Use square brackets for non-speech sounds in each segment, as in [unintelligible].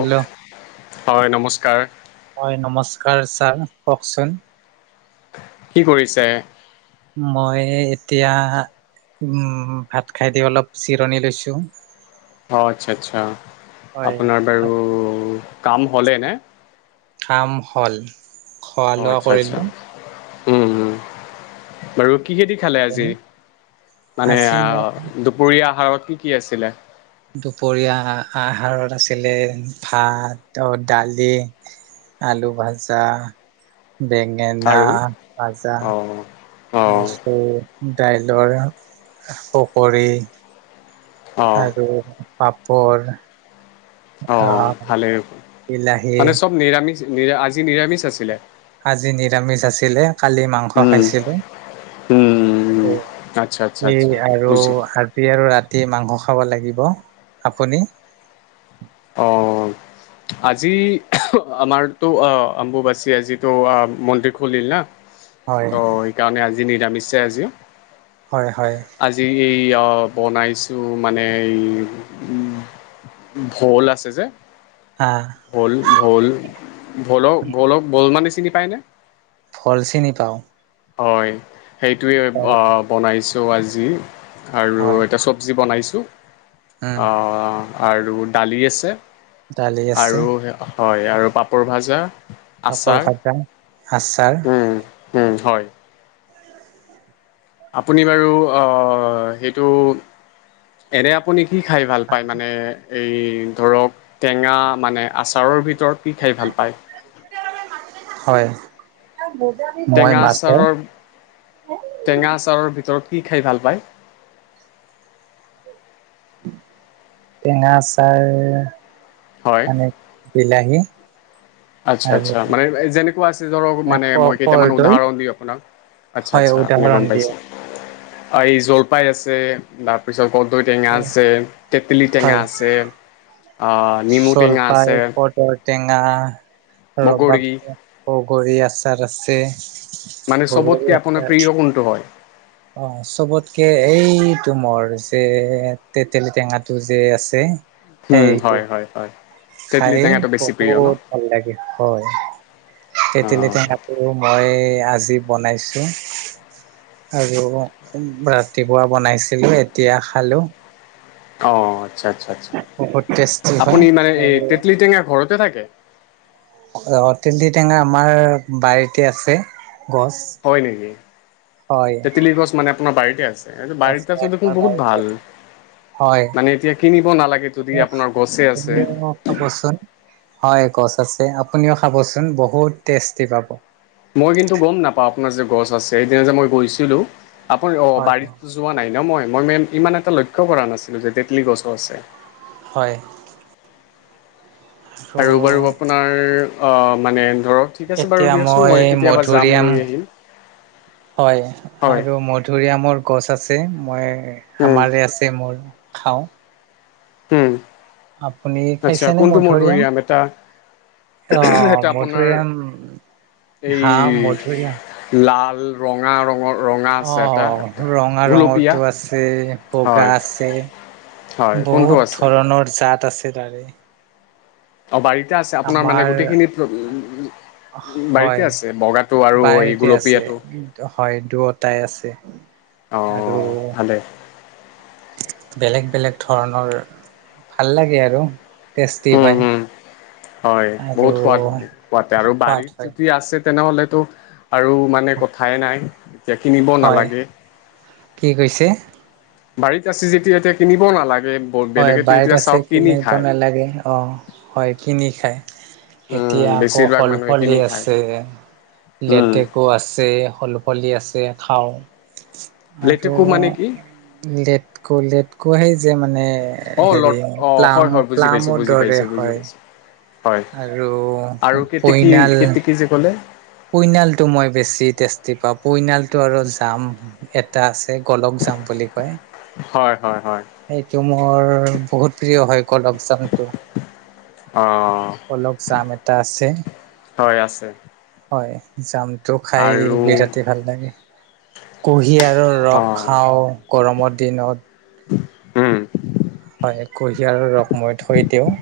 Hello হয় নমস্কাৰ হয় নমস্কাৰ। ছাৰ কওকচোন। কি কৰিছে। মই এতিয়া উম ভাত খাই দি অলপ জিৰণি লৈছো। অ আচ্ছা আচ্ছা হয় আপোনাৰ বাৰু কাম হ'লে ন। কাম হ'ল খোৱা অঁ লোৱা আচ্ছা আচ্ছা কৰিলোঁ। উম বাৰু। কি দি খালে। আজি মানে আজি মোৰ দুপৰীয়া আহাৰত কি কি আছিলে। দুপৰীয়া আহাৰত আছিলে ভাত দালি। আলু ভাজা। বেঙেনা আৰু ভাজা, অঁ অঁ মচুৰ, দাইলৰ পকৰী। অঁ আৰু পাপৰ। অ আহ ভালেই বিলাহী মানে চব নিৰামিষ নিৰা আজি নিৰামিষ আছিলে? আজি নিৰামিষ আছিলে কালি মাংস উম, খাইছিলো? উম। আৰু আচ্ছা আচ্ছা সি আচ্ছা আৰু বুজিলোঁ আজি আৰু ৰাতি মাংস খা খাব লাগিব আপুনি? অ, আজি আমাৰতো অ অম্বুবাচী আজো মন্দিৰ খুলিল না। হয় ত' সেইকাৰণে আজি নিৰামিষছে আজিও। হয় হয়। কি আউ বনাইছো মানে ভূল আছে যে হা ভোল ভোল ভোলক ভোলক ভল মানে চিনি পায়নে? ভোল চিনি পাও হয় সেইটোৱে বনাইছোঁ আজি আৰু হয় এটা চব্জি বনাইছোঁ উম আৰু অ দালি আছে। ডালি আছে। আৰু হয় আৰু পাপৰ ভাজা। পাপৰ আচাৰ ভাজা আৰু আচাৰ। উম উম হয়। আপুনি বাৰু অ সেইটো এনে আপুনি সি খাই ভাল পায় মানে এই ধৰক টেঙা মানে আচাৰৰ ভিতৰত কি খাই ভাল পায়? আহ ব- টেঙাচাৰৰ, টেঙাচাৰৰ ভিতৰত কি খাই ভাল পায়? টেঙা আচাৰ, হয় মানে বিলাহী আচ্ছা আৰু আচ্ছা মানে যেনেকুৱা আছে ধৰক মানে, মই কেইটামান কৰ্দৈ উদাহৰণ দিওঁ আপোনাক। আচ্ছা হয় আচ্ছা, আপুনি উদাহৰণ গম দিয়ে পাইছে এই জলপাই আছে, তাৰপিছত কদৈ টেঙা আছে, তেতেলী টেঙা হয় আছে, অ নিমু টেঙা জলফাই আছে, কৰ্দৈ টেঙা ৰবাব, বগৰী বগৰী আচাৰ আছে, মানে বগৰী চবতকে আপোনাৰ আচাৰ প্ৰিয় কোনটো হয়? অ চবতকে এইটো মোৰ যে, তেতেলী টেঙাটো যে আছে। উম সেইটো হয় হয় হয়। তেতেলী খাই টেঙাটো বেছি প্ৰিয় ন বহুত ভাল লাগে হয়, তেতেলী অঁ টেঙা টো, মই আজি বনাইছো। আৰু ৰাতিপুৱা বনাইছিলো এতিয়া খালো। অ আচ্ছা আচ্ছা আচ্ছা, বহুত টেষ্টি হয় আপুনি মানে এই আৰু তেতলি টেঙা ঘৰত, নেথাকে, অ ত্তেতেলি টেঙা আমাৰ বাৰীতে আছে। গছ হয় নেকি, হয় তেতেলী গছ মানে আপোনাৰ বাৰীতে আছে। গছ বাৰীতে হয় আছো আমাৰ দেখোন বহুত বাৰীতে ভাল। আছে হয় মানে এতিয়া কিনিব নালাগে, যদি আপোনাৰ গছে আছে। আপুনিও খাবচোন হয়, গছ আছে আপুনিও খাবচোন বহুত টেষ্টি পাব। মই কিন্তু গম নাপাওঁ, আপোনাৰ যে গছ আছে সেইদিনা যে মই গৈছিলো। আপুনি অ', হয় বাৰীত যোৱা নাই। [unintelligible] মই মেই ইমান এটা লক্ষ্য কৰা নাছিলোঁ যে তেতলি গছো আছে। হয়। আৰু বাৰু আপোনাৰ অ', মানে ধৰক ঠিক আছে বাৰু এতিয়া দিয়চোন মই কেতিয়াবা যাম, মধুৰিআম লৈ আহিম। হয়, হয় আৰু মধুৰিআমৰ গছ আছে মই উম, আমাৰে আছে মোৰ খাওঁ। উম, আপুনি আচ্ছা খাইছেনে কোনটো মধুৰিআম এটা অ এটা আপোনাৰ মধুৰিআম এই হা মধুৰিআম লাল এই ৰঙা, ৰঙৰ ৰঙা আছে এটা অ', এটা ৰঙা গুলপীয়া ৰঙৰটো আছে বগা হয় আছে হয় কোনটো বহুত আছে ধৰণৰ জাত আছে তাৰে অ', বাৰীতে আছে আপোনাৰ মানে আমাৰ গোটেইখিনিত উ হয় আৰু এই বাৰীতে আছে গুলপীয়াটো হয় দুয়টাই আছে অ আৰু ভালে বেলেগ, বেলেগ ধৰণৰ ভাল লাগে আৰু টেষ্টি উম হয় হম হয় আৰু বহুত সোৱাদ হয়, সোৱতে আৰু সোৱাদ বাৰীত হয় যদি আছে তেনেহ'লেতো আৰু মানে কথাই নাই এতিয়া কিনিব হয় নালাগে কি কৈছে বাৰীত আছে যেতিয়া এতিয়া কিনিব নালাগে হয় বেলেগেতো বাৰত এতিয়া আছে চাওক কিনি কিনিব খায় নালাগে অ', হয় কিনি খায় উম এতিয়া আকৌ বেছিভাগ মানুহে ফলফলি কিনি খায় আছে উম লেতেকু আছে হলফলি আছে খাও আৰু লেটেকু মানে কি লেটকু লেটকু সে যে মানে অ হেৰি লট অ হয় প্লাম হয় বুজি পাইছো প্লামৰ বুজি দৰে পাইছো বুজি হয় পাইছো হয় আৰু আৰু কেতেকী পইনাল কেতেকী যে ক'লে কুইনালটো মই বেছি টেষ্টি পাওঁ কুইনালটো আৰু জাম এটা আছে কলক যাম বুলি কয় হয় হয় হয় সেইটো মোৰ বহুত প্ৰিয় হয় কলকজামটো অ অলপ চাম এটা আছে হয় আছে হয় জামটো খাই আৰু বিৰাট ভাল লাগে কুঁহিয়াৰৰ ৰস অ খাওঁ গৰমৰ দিনত হম। হয় কঢ়িয়াৰ ৰসমই থৈ দিওঁ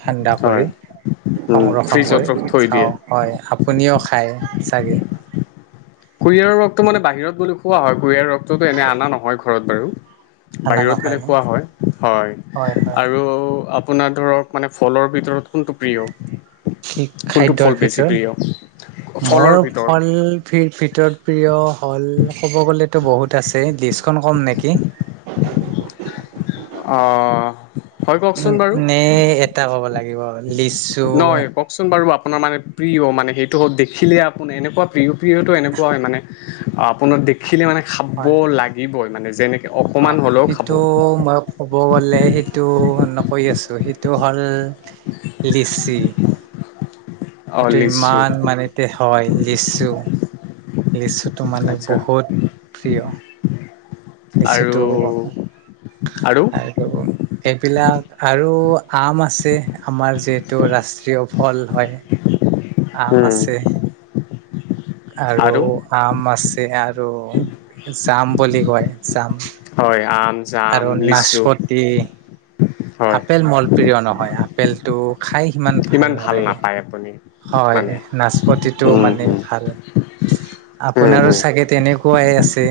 ঠাণ্ডা হয় কৰি উম সংৰক্ষণ ফ্ৰিজত কৰি থৈ দিয়ে খাওঁ হয় আপুনিও খায় ছাগে কুঁহিয়াৰ ৰসটো মানে বাহিৰত বুলি কুওোৱা হয় কুঁহিয়াৰ ৰসটোতো এনে অনা নহয় ঘৰত বাৰু খানা বাহিৰত নহয় গলে ন খোৱা হয় হয় আৰু আপোনাৰ ধৰক মানে ফলৰ ভিতৰত কোনটো প্ৰিয় কি কোনটো ফল খাদ্যৰ বেছি প্ৰিয় ভিতৰত ফলৰ মোৰ ভিতৰত ফল ভ ভিতৰত প্ৰিয় হল ক'ব গলেতো বহুত আছে কম নেকি। অ, '। নে এটা ক'ব লাগিব লিচু নহয়, কওঁকচোন বাৰু আ আপোনাৰ মানে প্ৰিয়, মানে সেইটো হওঁক দেখিলে আপুনি এনেকুৱা প্ৰিয় প্ৰিয়টো এনেকুৱা হয় মানে আপোনাক দেখিলে মানে খাব হয়, লাগিবই মানে যেনেকে অকমান হয়। হ'লেও খাব সেইটো মই ক'ব গ'লে সেইটো নকৈ আছো। সেইটো হ'ল লিচি। অ সেইটো লিচু ইমান মানেতে হয় লিচু লিচুটো মানে আচ্ছা বহুত প্ৰিয় আৰু লিচুটো আৰু এই বিলাক আৰু আম আছে। আমাৰ যিহেতু ৰাষ্ট্ৰীয় ফল হয় আম উম আছে। আৰু আম আছে, আৰু জাম বুলি কয়, জাম। হয়। আম, জাম, আৰু লিচু। নাচপতি হয় আপেল মোৰ প্ৰিয় নহয়। আপেল টো খাই ইমান ভাল নালাগে। হয় মানে নাচপতিটো উম মানে হুম ভাল উম আপোনাৰো হুম চাগে তেনেকুৱাই আছে।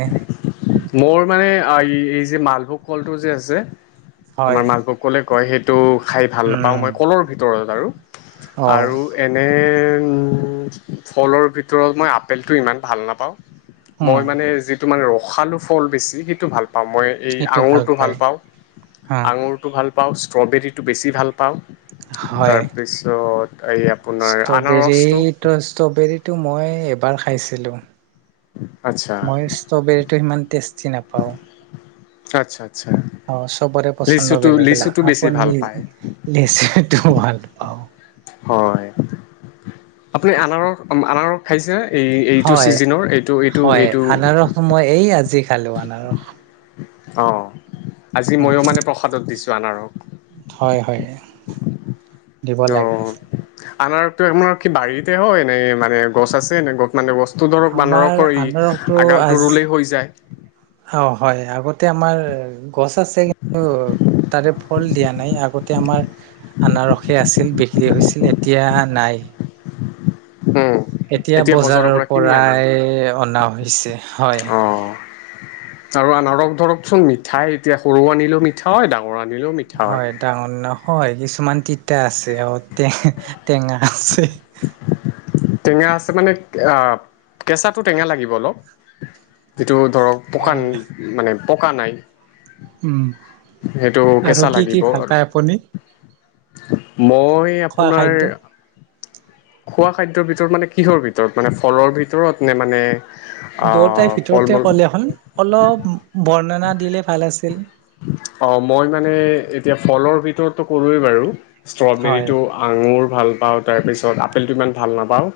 মোৰ মানে এই যে মালভোগ কলটো যে আছে। হয় আমাৰ মালভোগ কলে কয় সেইটো খাই ভাল পাওঁ উম মই কলৰ ভিতৰত আৰু। অ আৰু এনে ফলৰ ভিতৰত মই আপেলটো ইমান ভাল নাপাওঁ। উম মই মানে যি মানে ৰসালো ফল বেছি, সেইটো ভাল অ, মই এই সেইটো আঙুৰটো ভাল পায় পাওঁ অ আঙুৰটো ভাল পাওঁ ষ্ট্ৰবেৰীটো বেছি ভাল পাওঁ তাৰপিছত এই আপোনাৰ ষ্ট্ৰবেৰী আনাৰসটো ত' ষ্ট্ৰবেৰীটো মই এবাৰ খাইছিলো আচ্ছা মই ষ্ট্ৰবেৰীটো সিমান টেষ্টি নাপাওঁ। আচ্ছা আচ্ছা অ, চবৰে পচন্দ লিচুটো লিচুটো বেলেগ-বেলেগ বেছি ভাল আপুনি পায় লেচুটো ভাল পাওঁ। হয় আপুনি আনাৰস-আনাৰস খাইছে? এই-এইটো হয় ছিজিনৰ হয় এইটো-এইটো-এইটো? আনাৰস মই এই আজি খালোঁ আনাৰস। অ, আজি উম ময়ো মানে প্ৰসাদত দিছোঁ আনাৰস। হয় হয় দিব লাগে। আনাৰসটো আপোনাৰ কি বাৰীতে হয় নে মানে গছ আছে নে গত মানে গছ টো ধৰক আমাৰ আনাৰসটো [unintelligible] আগালটো আজি ৰুলেই হৈ যায়। অ, হয় আগতে আমাৰ গছ আছে কিন্তু তাৰে ফল দিয়া নাই আগতে আমাৰ আনাৰসে আছিল বিক্ৰী হৈছিল এতিয়া নাই। উম এতিয়া বজাৰৰ পৰা কিনি আনে পৰাই অনা হৈছে হয়। অ আৰু আনাৰস ধৰকচোন মিঠাই এতিয়া সৰু আনিলেও মিঠা হয় দা হয় ডাঙৰ নহয় কিছুমান তিতা আছে অ, টে-টেঙা আছে। টেঙা আছে মানে [unintelligible] কেঁচাটো টেঙা লাগিব অলপ। টো ধৰক হয় পকান হয় মানে পকা নাই। উম সেইটো আৰু কেঁচা কি কি লাগিব ভাল আৰু। পায় আপুনি মই খোৱা আপোনাৰ খাদ্য? খোৱা খাদ্যৰ ভিতৰত মানে কিহৰ ভিতৰত? মানে ফলৰ ভিতৰত নে মানে দুয়োটাই আহ ফল ভিতৰতে মূল ক'লে হ'ল। অলপ বৰ্ণনা দিলে ভাল আছিল। অ' মই মানে এতিয়া ফলৰ ভিতৰতটো কলোৱেই বাৰু। হয় ষ্ট্ৰবেৰীটো, আঙুৰ ভাল পাওঁ। তাৰপিছত আপেলটো ইমান ভাল নাপাওঁ।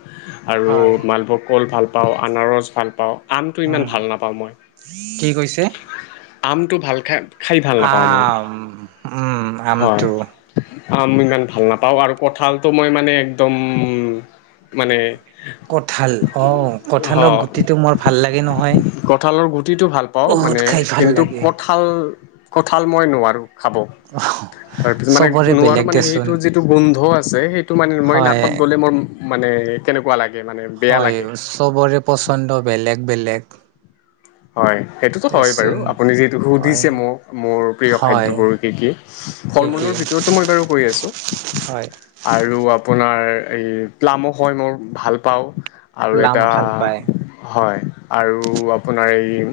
আৰু হয় মালভোগ কল ভাল পাওঁ, আনাৰস ভাল পাওঁ। আমটো ইমান উম ভাল নাপাওঁ। মই কি কৈছে? আমটো ভাল খাই খাই ভাল নাপাওঁ মই আম উম, হয় আমটো। আম ইমান ভাল নাপাওঁ আৰু কঁঠালটো মই মানে একদম মানে কঠাল, অ' কঠালৰ গুটিটো মোৰ ভাল লাগে নহয়। কঠালৰ গুটিটো ভাল পাওঁ বহুত মানে, খাই ভাল কিন্তু লাগে। কঠাল কঁঠাল মই নোৱাৰোঁ খাব। তাৰ পিছত মানে চবৰে নোৱাৰোঁ বেলেগ মানে দেচোন সেইটো যিটো গোন্ধ আছে, সেইটো মানে মই হয় নাকত গ'লে মোৰ মানে কেনেকুৱা লাগে মানে বেয়া হয়, লাগে চবৰে পচন্দ বেলেগ - বেলেগ। হয়, সেইটোতো হয় বাৰু। দেচোন আপুনি যিহেতু হয় সুধিছে মোক মোৰ প্ৰিয় হয় খাদ্যবোৰ কি - কি। কি কি ফল-মূলৰ ভিতৰততো মই বাৰু কৈ আছোঁ হয় আৰু আপোনাৰ এই প্লামো হয় মোৰ ভাল পাওঁ আৰু প্লাম এটা ভাল পায় হয় আৰু আ আপোনাৰ এই-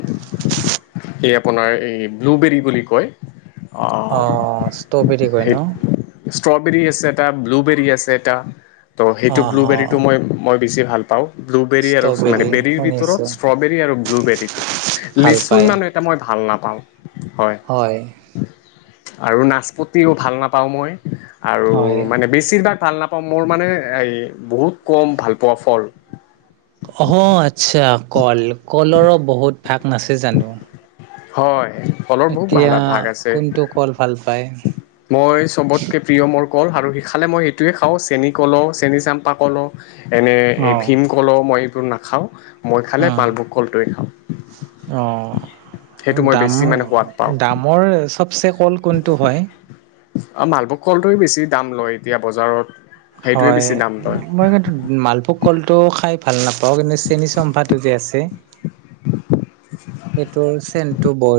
এই আপোনাৰ এই ব্লুবেৰী বুলি কয়। অ অ', ষ্ট্ৰ'বেৰী কয় সেই ন'। ষ্ট্ৰবেৰী আছে, এটা ব্লুবেৰী আছে এটা ত' অ সেইটো অ ব্লুবেৰীটো মই মই বেছি ভাল পাওঁ। ব্লুবেৰী আৰু মানে ষ্ট্ৰবেৰী বেৰীৰ শুনিছো ভিতৰত ষ্ট্ৰবেৰী আৰু ব্লুবেৰী, ভাল লিচু পায় ইমান এটা মই ভাল ভাল নাপাওঁ। হয়। আৰু নাচপতিও ভাল নাপাওঁ মই আৰু হয় মানে বেছিভাগ ভাল নাপাওঁ, মোৰ মানে এই বহুত কম ভাল পোৱা ফল। অ', কল কলৰো বহুত ভাগ নাছে জানো। হয়। ফলৰ বহুত ভাল এতিয়া ভাগ আছে, কোনটো কল ভাল পায় মই চবতকে প্ৰিয় মোৰ কল আৰু সিফালে মই সেইটোৱে খাওঁ চেনি কলো চেনি চাম্পা কলো। এনে অ এই ভীমকল মই এইবোৰ নাখাওঁ। মই অ খালে মালভোগ কলটোৱে খাওঁ। সেইটো মই বেছি মানে সোৱাদ পাওঁ দাম-দামৰ চবচে কল কোনটো হয়? অ', মালভোগ কলটোে বেছি দাম লয় এতিয়া বজাৰত। সেইটোৱে হয়, বেছি দাম লয় মই কিন্তু মালভোগ কলটো খাই ভাল নাপ অ', কিন্তু চেনী চম্পাটো যে আছে, সেইটো চেনটো বহুত